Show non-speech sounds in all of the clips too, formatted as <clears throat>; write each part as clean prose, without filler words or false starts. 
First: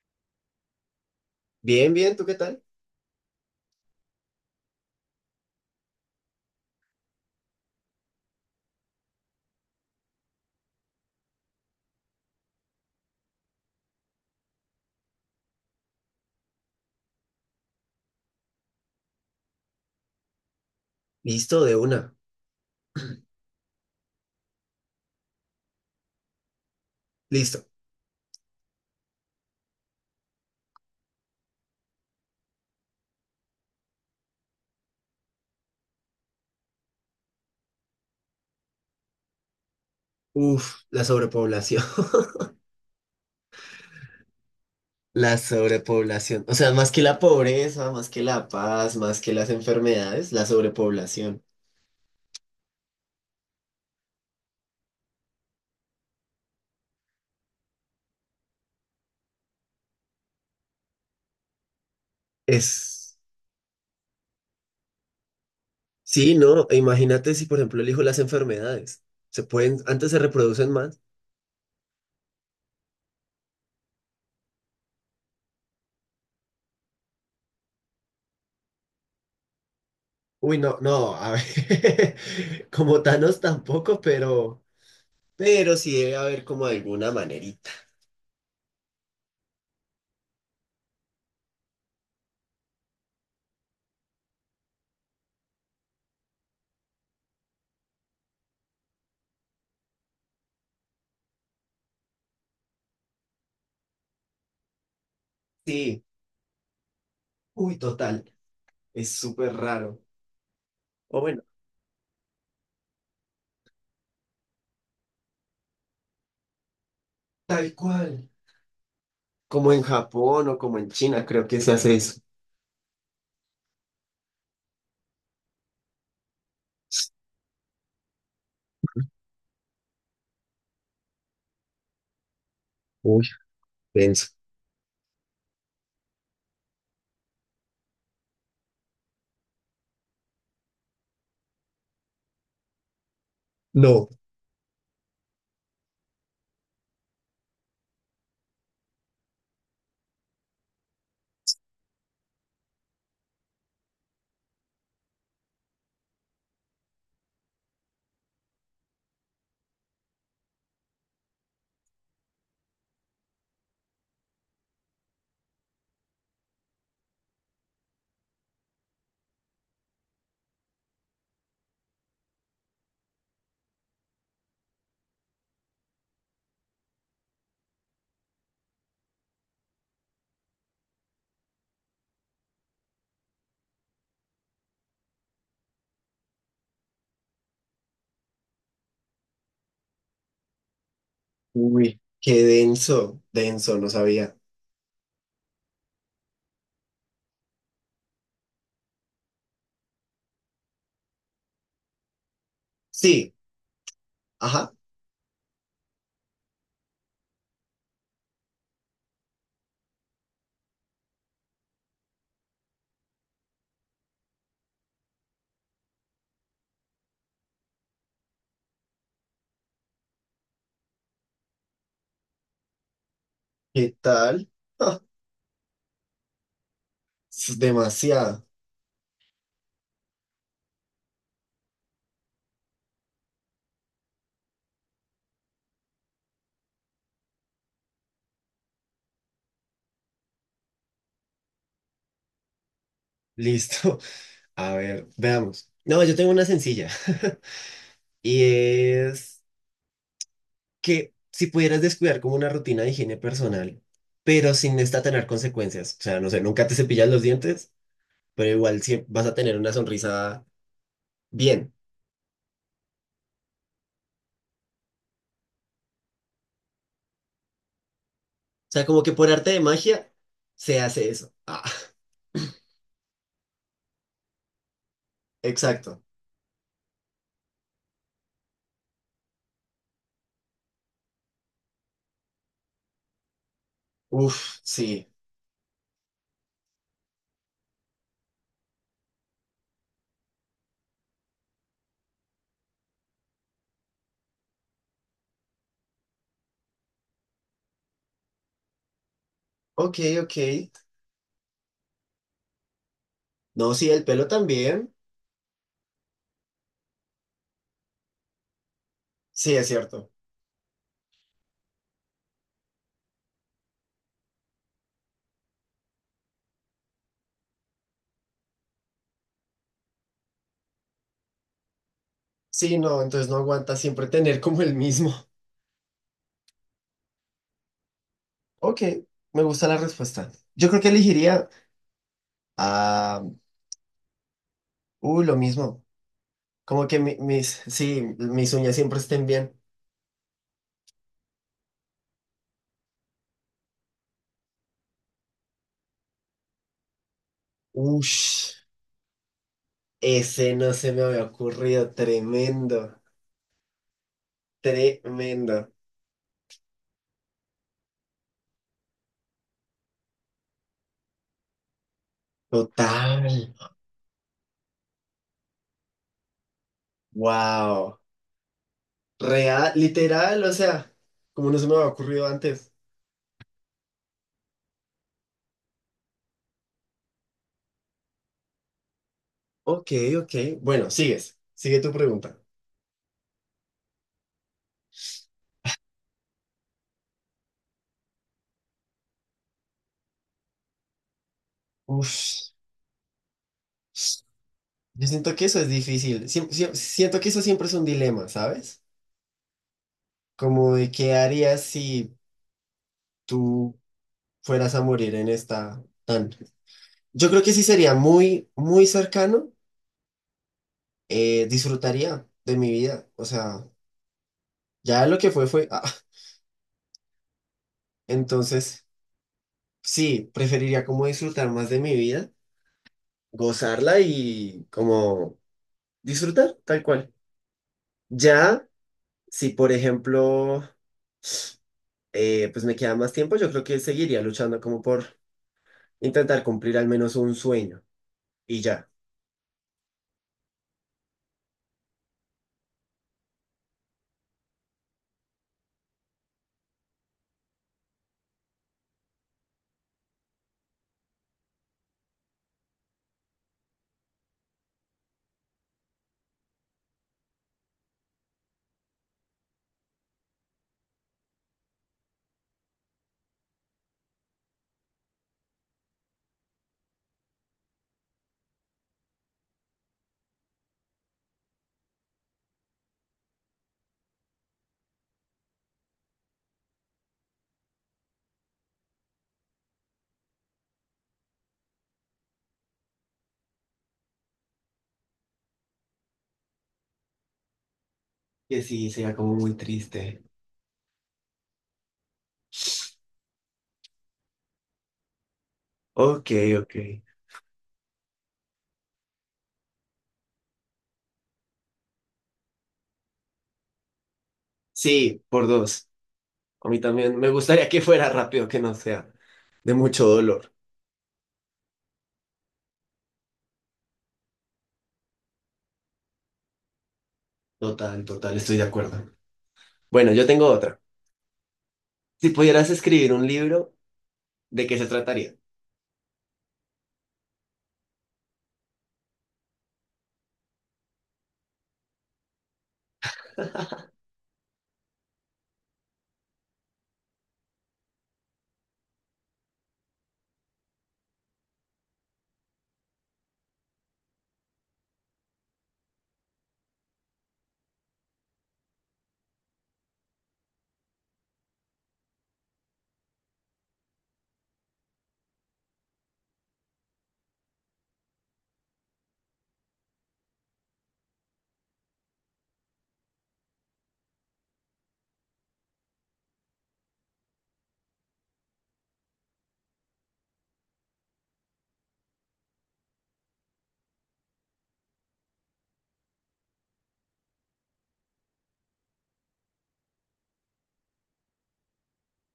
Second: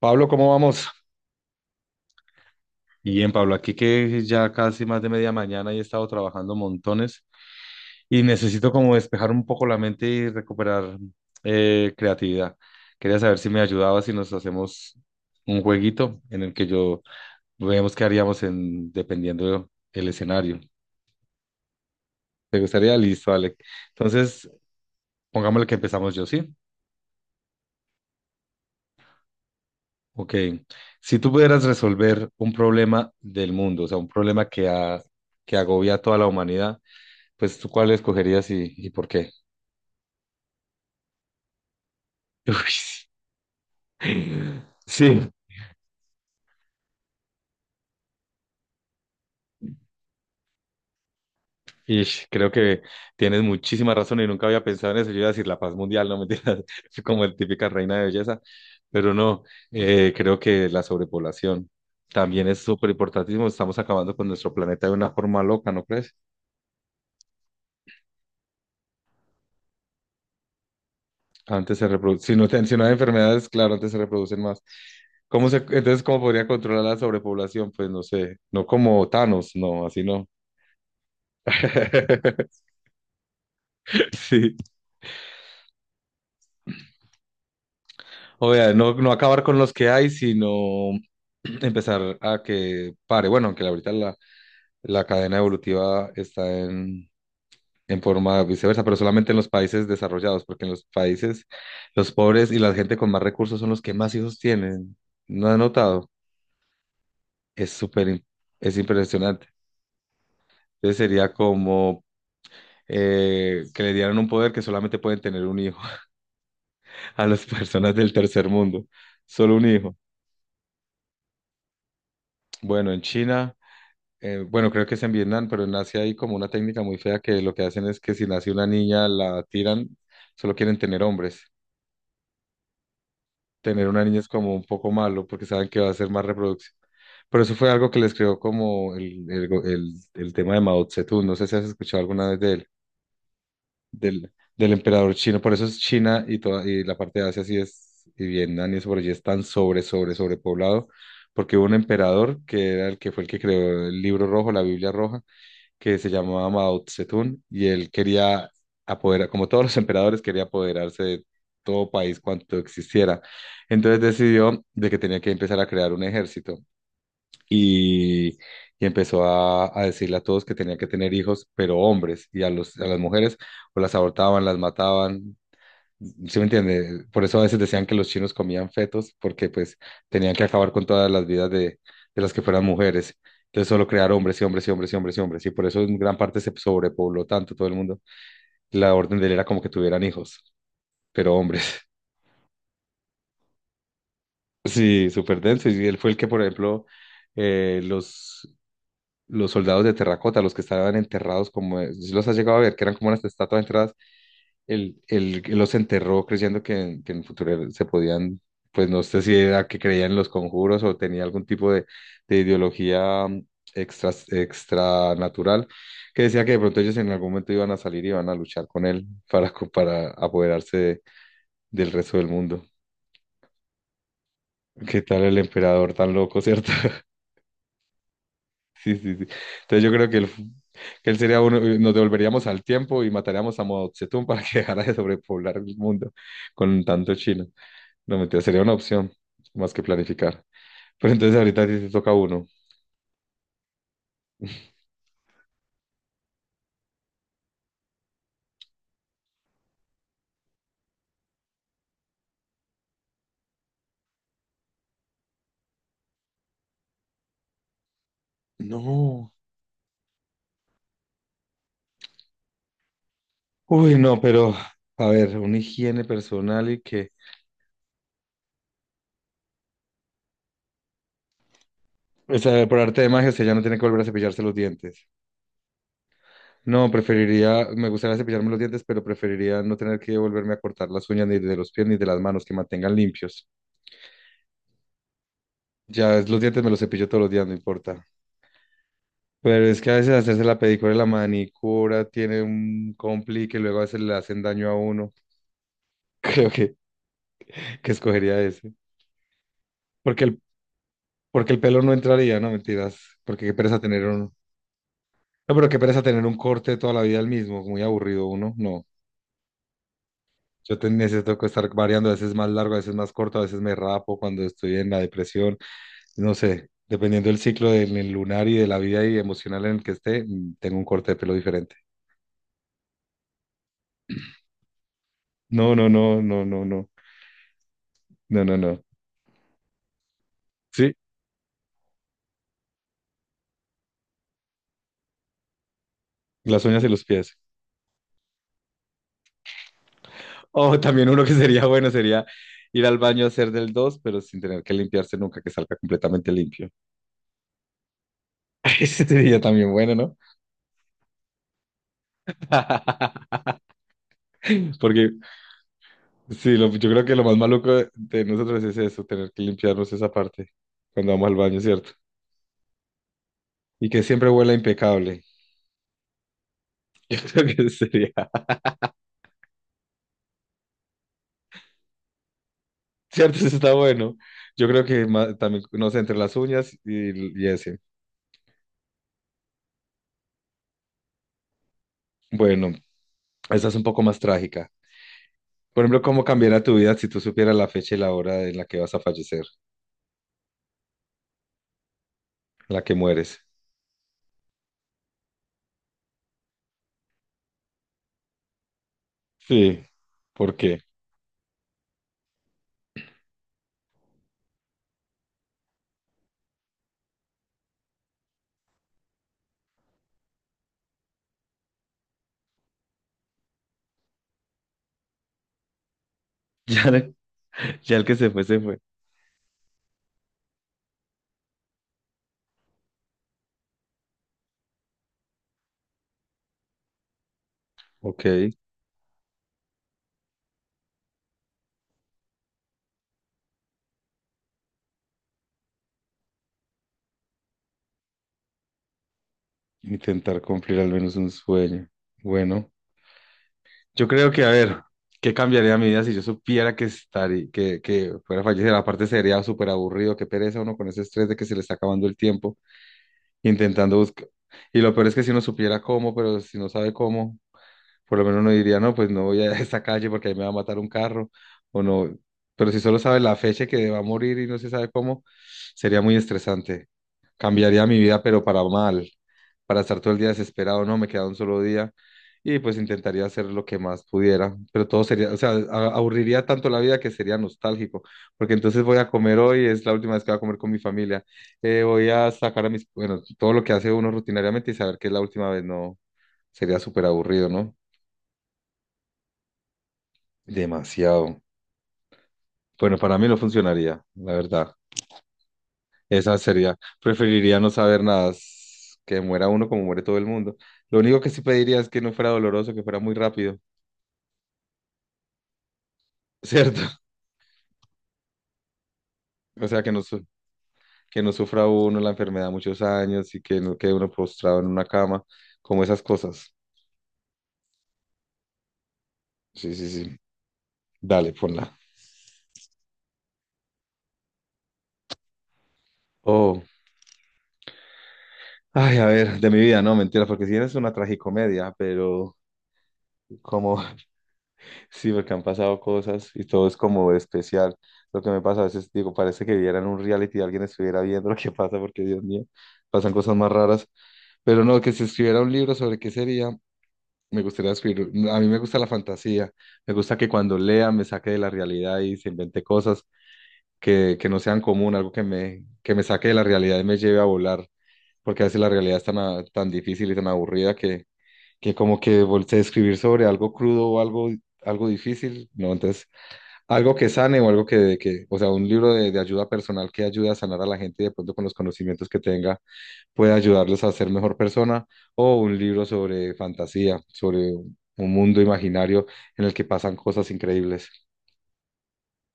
Pablo, ¿cómo vamos? Bien, ¿tú qué tal? Bien, Pablo, aquí que ya casi más de media mañana y he estado trabajando montones y necesito como despejar un poco la mente y recuperar creatividad. Quería saber si me ayudaba si nos hacemos un jueguito en el que yo veamos qué haríamos en, dependiendo el escenario. Listo, de una. ¿Te gustaría? Listo, vale. Entonces, pongámosle que empezamos yo, ¿sí? Listo. Ok. Si tú pudieras resolver un problema del mundo, o sea, un problema que, que agobia a toda la humanidad, pues tú cuál escogerías y por qué. Uf, la sobrepoblación. <laughs> <laughs> Uy, sí, La sobrepoblación. O sea, más que la pobreza, más que la paz, más que las enfermedades, la sobrepoblación. y creo que tienes muchísima razón y nunca había pensado en eso. Yo iba a decir la paz mundial, no mentiras, <laughs> soy como el típica reina de belleza, pero no, creo que la sobrepoblación también es súper Es... importantísimo. Estamos acabando con nuestro planeta de una forma loca, ¿no crees? Sí, no, e imagínate si, por ejemplo, elijo las enfermedades. Se pueden, antes se reproducen más. Antes se reproduce, si no, si no hay enfermedades, claro, antes se reproducen más. Entonces, ¿cómo podría controlar la sobrepoblación? Pues no sé, no como Thanos, no, así no. Uy, no, no, a ver. <laughs> <laughs> Como Thanos tampoco, Sí. pero... Pero sí debe haber como alguna manerita. O sea, no acabar con los que hay, sino <clears throat> empezar a que pare. Bueno, aunque ahorita la cadena evolutiva está en forma viceversa, pero solamente en los países desarrollados, porque en los países los pobres y la gente con más recursos son los que más hijos tienen. ¿No has Sí. notado? Es Uy, súper, im- total. es Es impresionante. súper raro. Entonces O sería bueno. como que le dieran un poder que solamente pueden tener un hijo <laughs> a las Tal personas del cual. tercer mundo. Solo un Como en hijo. Japón o como en China, creo que se hace eso. Bueno, en China. Bueno, Creo que es en Vietnam, pero en Asia hay como una técnica muy fea que lo que hacen es que si nace una niña la tiran, solo quieren tener hombres. Uy, Tener una niña es denso. como un poco malo porque saben que va a ser más reproducción. Pero eso fue algo que les creó como el tema de Mao Zedong. No sé si has escuchado alguna vez de él, No, del, del emperador chino. Por eso es China y, toda, y la parte de Asia sí es, y Vietnam y eso por allí es tan sobrepoblado, porque hubo un emperador que era el que fue el que creó el libro rojo, la Biblia roja que se llamaba Mao Zedong y él quería apoderar, como todos los <laughs> emperadores, quería apoderarse de todo país cuanto existiera. Entonces decidió de que tenía que empezar a crear un ejército y, y empezó a decirle a todos que tenía que tener hijos, pero hombres, y a a las mujeres o las abortaban, las mataban. ¿Sí me entiende? Por eso a veces decían que los chinos comían fetos, porque pues tenían que acabar con todas las vidas de las que fueran mujeres. Entonces solo crear hombres y hombres y hombres y hombres y hombres. Y por eso en gran parte se sobrepobló tanto todo el mundo. La orden de él era como que tuvieran hijos, pero hombres. uy, <laughs> qué denso, denso, no sabía. Sí, súper denso. Y él fue el que, por ejemplo, eh, los, los soldados de terracota, los que estaban enterrados, como si los has llegado a ver, que eran como unas Sí, estatuas enterradas. ajá, Él los enterró creyendo que en el futuro se podían, pues no sé si era que creía en los conjuros o tenía algún tipo de ideología extra, extranatural, que decía que de pronto ellos en algún momento iban a salir y iban a luchar con él para, para apoderarse de- del resto del mundo. ¿qué tal? ¿Qué tal el emperador tan loco, cierto? <laughs> Es demasiado. Sí, sí, sí. Entonces yo creo que él sería uno, nos devolveríamos al tiempo y mataríamos a Mao Zedong para que <laughs> dejara de sobrepoblar el mundo con tanto chino. No, mentira, sería una opción, más que planificar. Pero entonces ahorita a ti te toca uno. Listo. <laughs> A ver, veamos. No, yo tengo una sencilla. <laughs> Y es que si pudieras descuidar como una rutina de higiene personal, pero sin esta tener consecuencias. O sea, no sé, nunca te cepillas los dientes, pero igual siempre vas No. a tener una sonrisa bien. Uy, no, pero a ver, una higiene personal y que... Sea, como que por arte de magia se hace eso. Ah, O sea, por arte de magia, usted ya no tiene que volver a cepillarse los dientes. exacto. No, preferiría, me gustaría cepillarme los dientes, pero preferiría no tener que volverme a cortar las uñas ni de los pies ni de las manos, que mantengan limpios. Uf, sí. Los dientes me los cepillo todos los días, no importa. Pero es que a veces hacerse la pedicura y la manicura tiene un complique, luego a veces le hacen daño a uno. <laughs> Creo que escogería ese. Ok, Porque ok. el, Porque el pelo no entraría, no mentiras. Porque qué No, pereza sí, tener el pelo un. también. No, pero qué pereza tener un corte toda la vida el mismo. Muy aburrido uno. No. Sí, es cierto. Necesito que estar variando. A veces más largo, a veces más corto, a veces me rapo cuando estoy en la depresión. No sé. Dependiendo del ciclo del el lunar y de la vida y emocional en el que esté, tengo un corte de pelo diferente. Sí, no, entonces no aguanta siempre tener como el mismo. No, no, no, no, no, no. No, no, Ok, no. me gusta la respuesta. Yo creo que Sí, elegiría a... lo mismo. las uñas Como y que los mi- pies. mis, sí, mis uñas siempre estén bien. O también uno que sería bueno sería ir al baño a hacer del dos, pero sin tener que limpiarse nunca, que salga completamente limpio. Ush, <laughs> Ese sería también bueno, ¿no? ese no se me había ocurrido. Tremendo, <laughs> Porque tremendo. sí, yo creo que lo más maluco de nosotros es eso, tener que limpiarnos esa parte cuando vamos al baño, ¿cierto? Total. Y que siempre huela impecable. <laughs> Creo que Wow. sería, Real, literal, o sea, como no se me había ocurrido antes. ¿cierto? Eso está bueno. Yo creo que también, no sé, entre las uñas y ese. Ok, ok. Bueno, sigues. Sigue tu pregunta. Bueno, esa es un poco más trágica. Por ejemplo, ¿cómo cambiaría tu vida si tú supieras la fecha y la hora en la que vas a fallecer, Uf, en la que mueres? yo siento que eso es difícil. Siento que eso siempre es un dilema, ¿sabes? Sí, ¿por Como qué? de <laughs> qué harías si tú fueras a morir en esta tan. Yo creo que sí sería muy, muy cercano. Disfrutaría de mi vida. O sea, ya lo que fue fue. ah, Ya, ya el que se fue, se fue. entonces, sí, preferiría como disfrutar más de mi vida, gozarla y como disfrutar, tal cual. Ok. Ya, si por ejemplo, pues me queda más tiempo, yo creo que seguiría luchando como por intentar cumplir al menos un sueño y ya. Intentar cumplir al menos un sueño. Bueno, yo creo que, a ver, ¿qué cambiaría mi vida si yo supiera que estaría, que fuera a fallecer? Aparte sería súper aburrido, qué pereza uno con ese estrés de que se le está acabando el tiempo, intentando buscar. Y lo peor es que si uno supiera cómo, pero si no sabe cómo, por lo menos uno diría, no, pues no voy a <laughs> esta calle porque ahí me va a matar un carro, o no. Pero si solo sabe la fecha que va a morir y no se sabe cómo, sería muy estresante. Cambiaría mi vida, pero para mal, para estar todo el día desesperado, no, me queda un solo día y pues intentaría hacer lo que más pudiera, pero todo sería, o sea, aburriría tanto la vida que sería nostálgico, porque entonces voy a comer hoy, es la última vez que voy a comer con mi familia, voy a sacar a mis, bueno, todo lo que hace uno rutinariamente y saber que es la última vez, no, sería súper aburrido, ¿no? Que sí, sería como muy triste. Demasiado. Bueno, para mí no funcionaría, la verdad. Ok, Esa ok. sería, preferiría no saber nada, que muera uno como muere todo el mundo. Lo único que sí pediría es que no fuera doloroso, que fuera muy rápido, Sí, por dos. A mí ¿cierto? <laughs> también me gustaría que fuera rápido, que no sea O de sea, mucho dolor. que no sufra uno la enfermedad muchos años y que no quede uno postrado en una cama, como esas cosas. Total, total, estoy de acuerdo. Sí, sí, Bueno, sí. yo tengo otra. Dale, ponla. Si pudieras escribir un libro, ¿de qué se trataría? Oh, ay, a ver, de mi vida, no, mentira, porque si eres una tragicomedia, pero como, sí, porque han pasado cosas y todo es como especial. Lo que me pasa a veces, digo, parece que vieran un reality y alguien estuviera viendo <laughs> lo que pasa, porque Dios mío, pasan cosas más raras. Pero no, que si escribiera un libro sobre qué sería, me gustaría escribir. A mí me gusta la fantasía, me gusta que cuando lea me saque de la realidad y se invente cosas que no sean común, algo que me saque de la realidad y me lleve a volar, porque a veces la realidad es tan, tan difícil y tan aburrida que como que volteé a escribir sobre algo crudo o algo, algo difícil, ¿no? Entonces algo que sane o algo que o sea, un libro de ayuda personal que ayude a sanar a la gente y de pronto con los conocimientos que tenga puede ayudarles a ser mejor persona, o un libro sobre fantasía, sobre un mundo imaginario en el que pasan cosas increíbles.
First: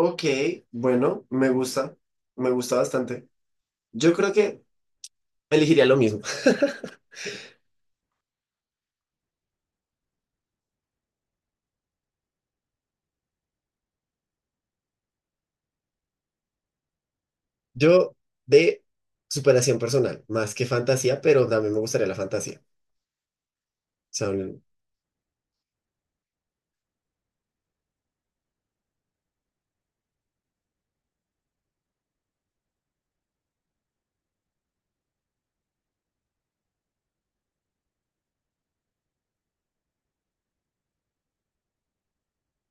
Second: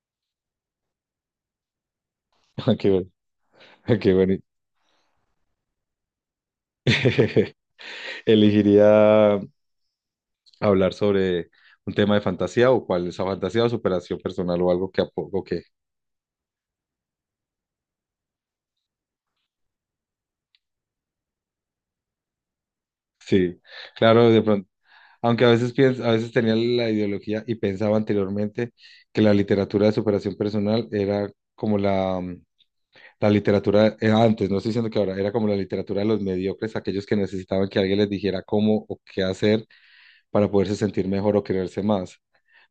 Ok, bueno, me <laughs> Ah, gusta qué bueno, bastante. ah, qué Yo creo bueno. que elegiría lo mismo. <laughs> <laughs> Elegiría hablar sobre un tema de fantasía o cuál es esa fantasía o superación personal o algo que apoco que Yo de superación personal, más que fantasía, pero también me gustaría la fantasía. O sí. sea, Claro, de un- pronto aunque a veces a veces tenía la ideología y pensaba anteriormente que la literatura de superación personal era como la literatura, antes, no estoy diciendo que ahora, era como la literatura de los mediocres, aquellos que necesitaban que alguien les dijera cómo o qué hacer para poderse sentir mejor o quererse más.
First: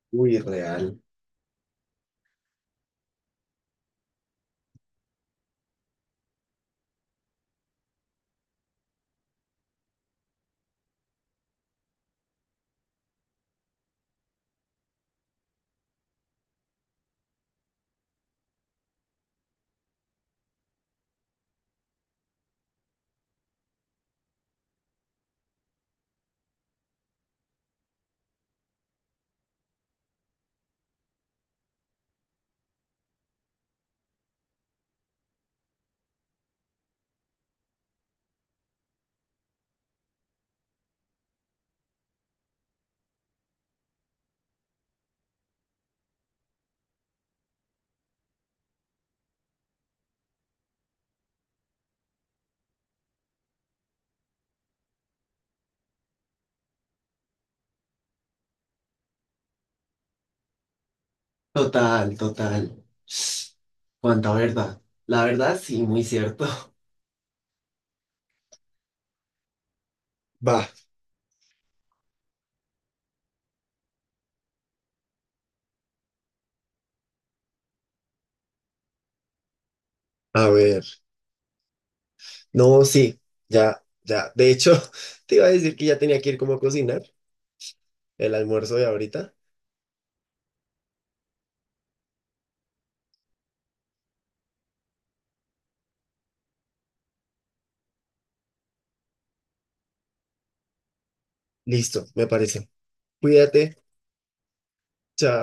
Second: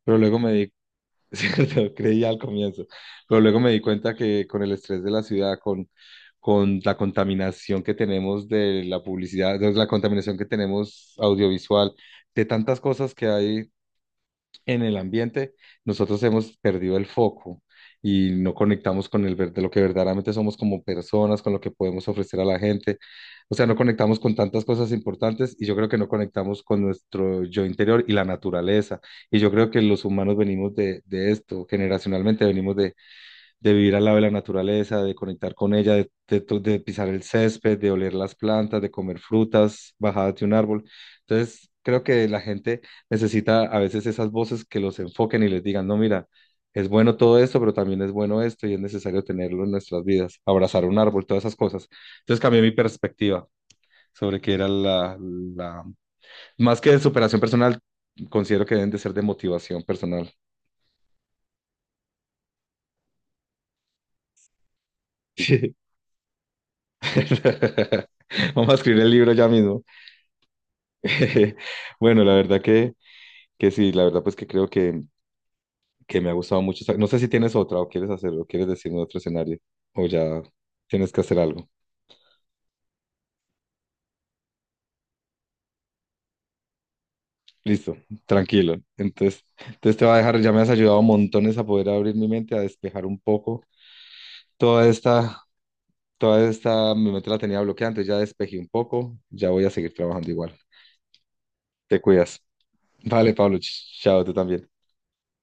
Pero uy, luego me di, real. <laughs> cierto, creía al comienzo, pero luego me di cuenta que con el estrés de la ciudad, con la contaminación que tenemos de la publicidad, de la contaminación que tenemos audiovisual, de tantas cosas que hay en el ambiente, nosotros hemos perdido el foco y no conectamos con el de lo que verdaderamente somos como personas, con lo que podemos ofrecer a la gente. O sea, no conectamos con tantas cosas importantes y yo creo que no conectamos con nuestro yo interior y la naturaleza. Y yo creo que los humanos venimos de esto, generacionalmente venimos de vivir al lado de la naturaleza, de conectar con ella, de pisar el césped, de oler las plantas, de comer frutas bajadas de un árbol. Entonces, creo que la gente necesita a veces esas voces que los enfoquen y les digan, no, mira, es bueno todo esto, pero también es bueno esto y es necesario tenerlo en nuestras vidas, abrazar un árbol, todas esas cosas. Entonces cambié mi perspectiva sobre qué era la... Más que de superación personal, considero que deben de ser de motivación personal. <laughs> Total, total. Cuánta verdad. La verdad, Sí. sí, muy cierto. <laughs> <laughs> Vamos a escribir el libro ya mismo. Va, <laughs> Bueno, la verdad que sí, la verdad pues que creo que me ha gustado mucho. Esa- No sé si tienes otra o quieres hacerlo, quieres decirme otro escenario o ya a ver. tienes que hacer algo. No, sí, ya, ya. De hecho, <laughs> te iba a decir que ya tenía que ir como a cocinar Listo, el tranquilo. almuerzo de ahorita. Entonces, entonces te va a dejar, ya me has ayudado montones a poder abrir mi mente, a despejar un poco. Toda esta, toda esta, mi mente la tenía bloqueada, entonces ya despejé un poco, ya voy a seguir trabajando igual. Te Listo, me cuidas. parece. Vale, Pablo, Cuídate. Chao, tú también. Chao.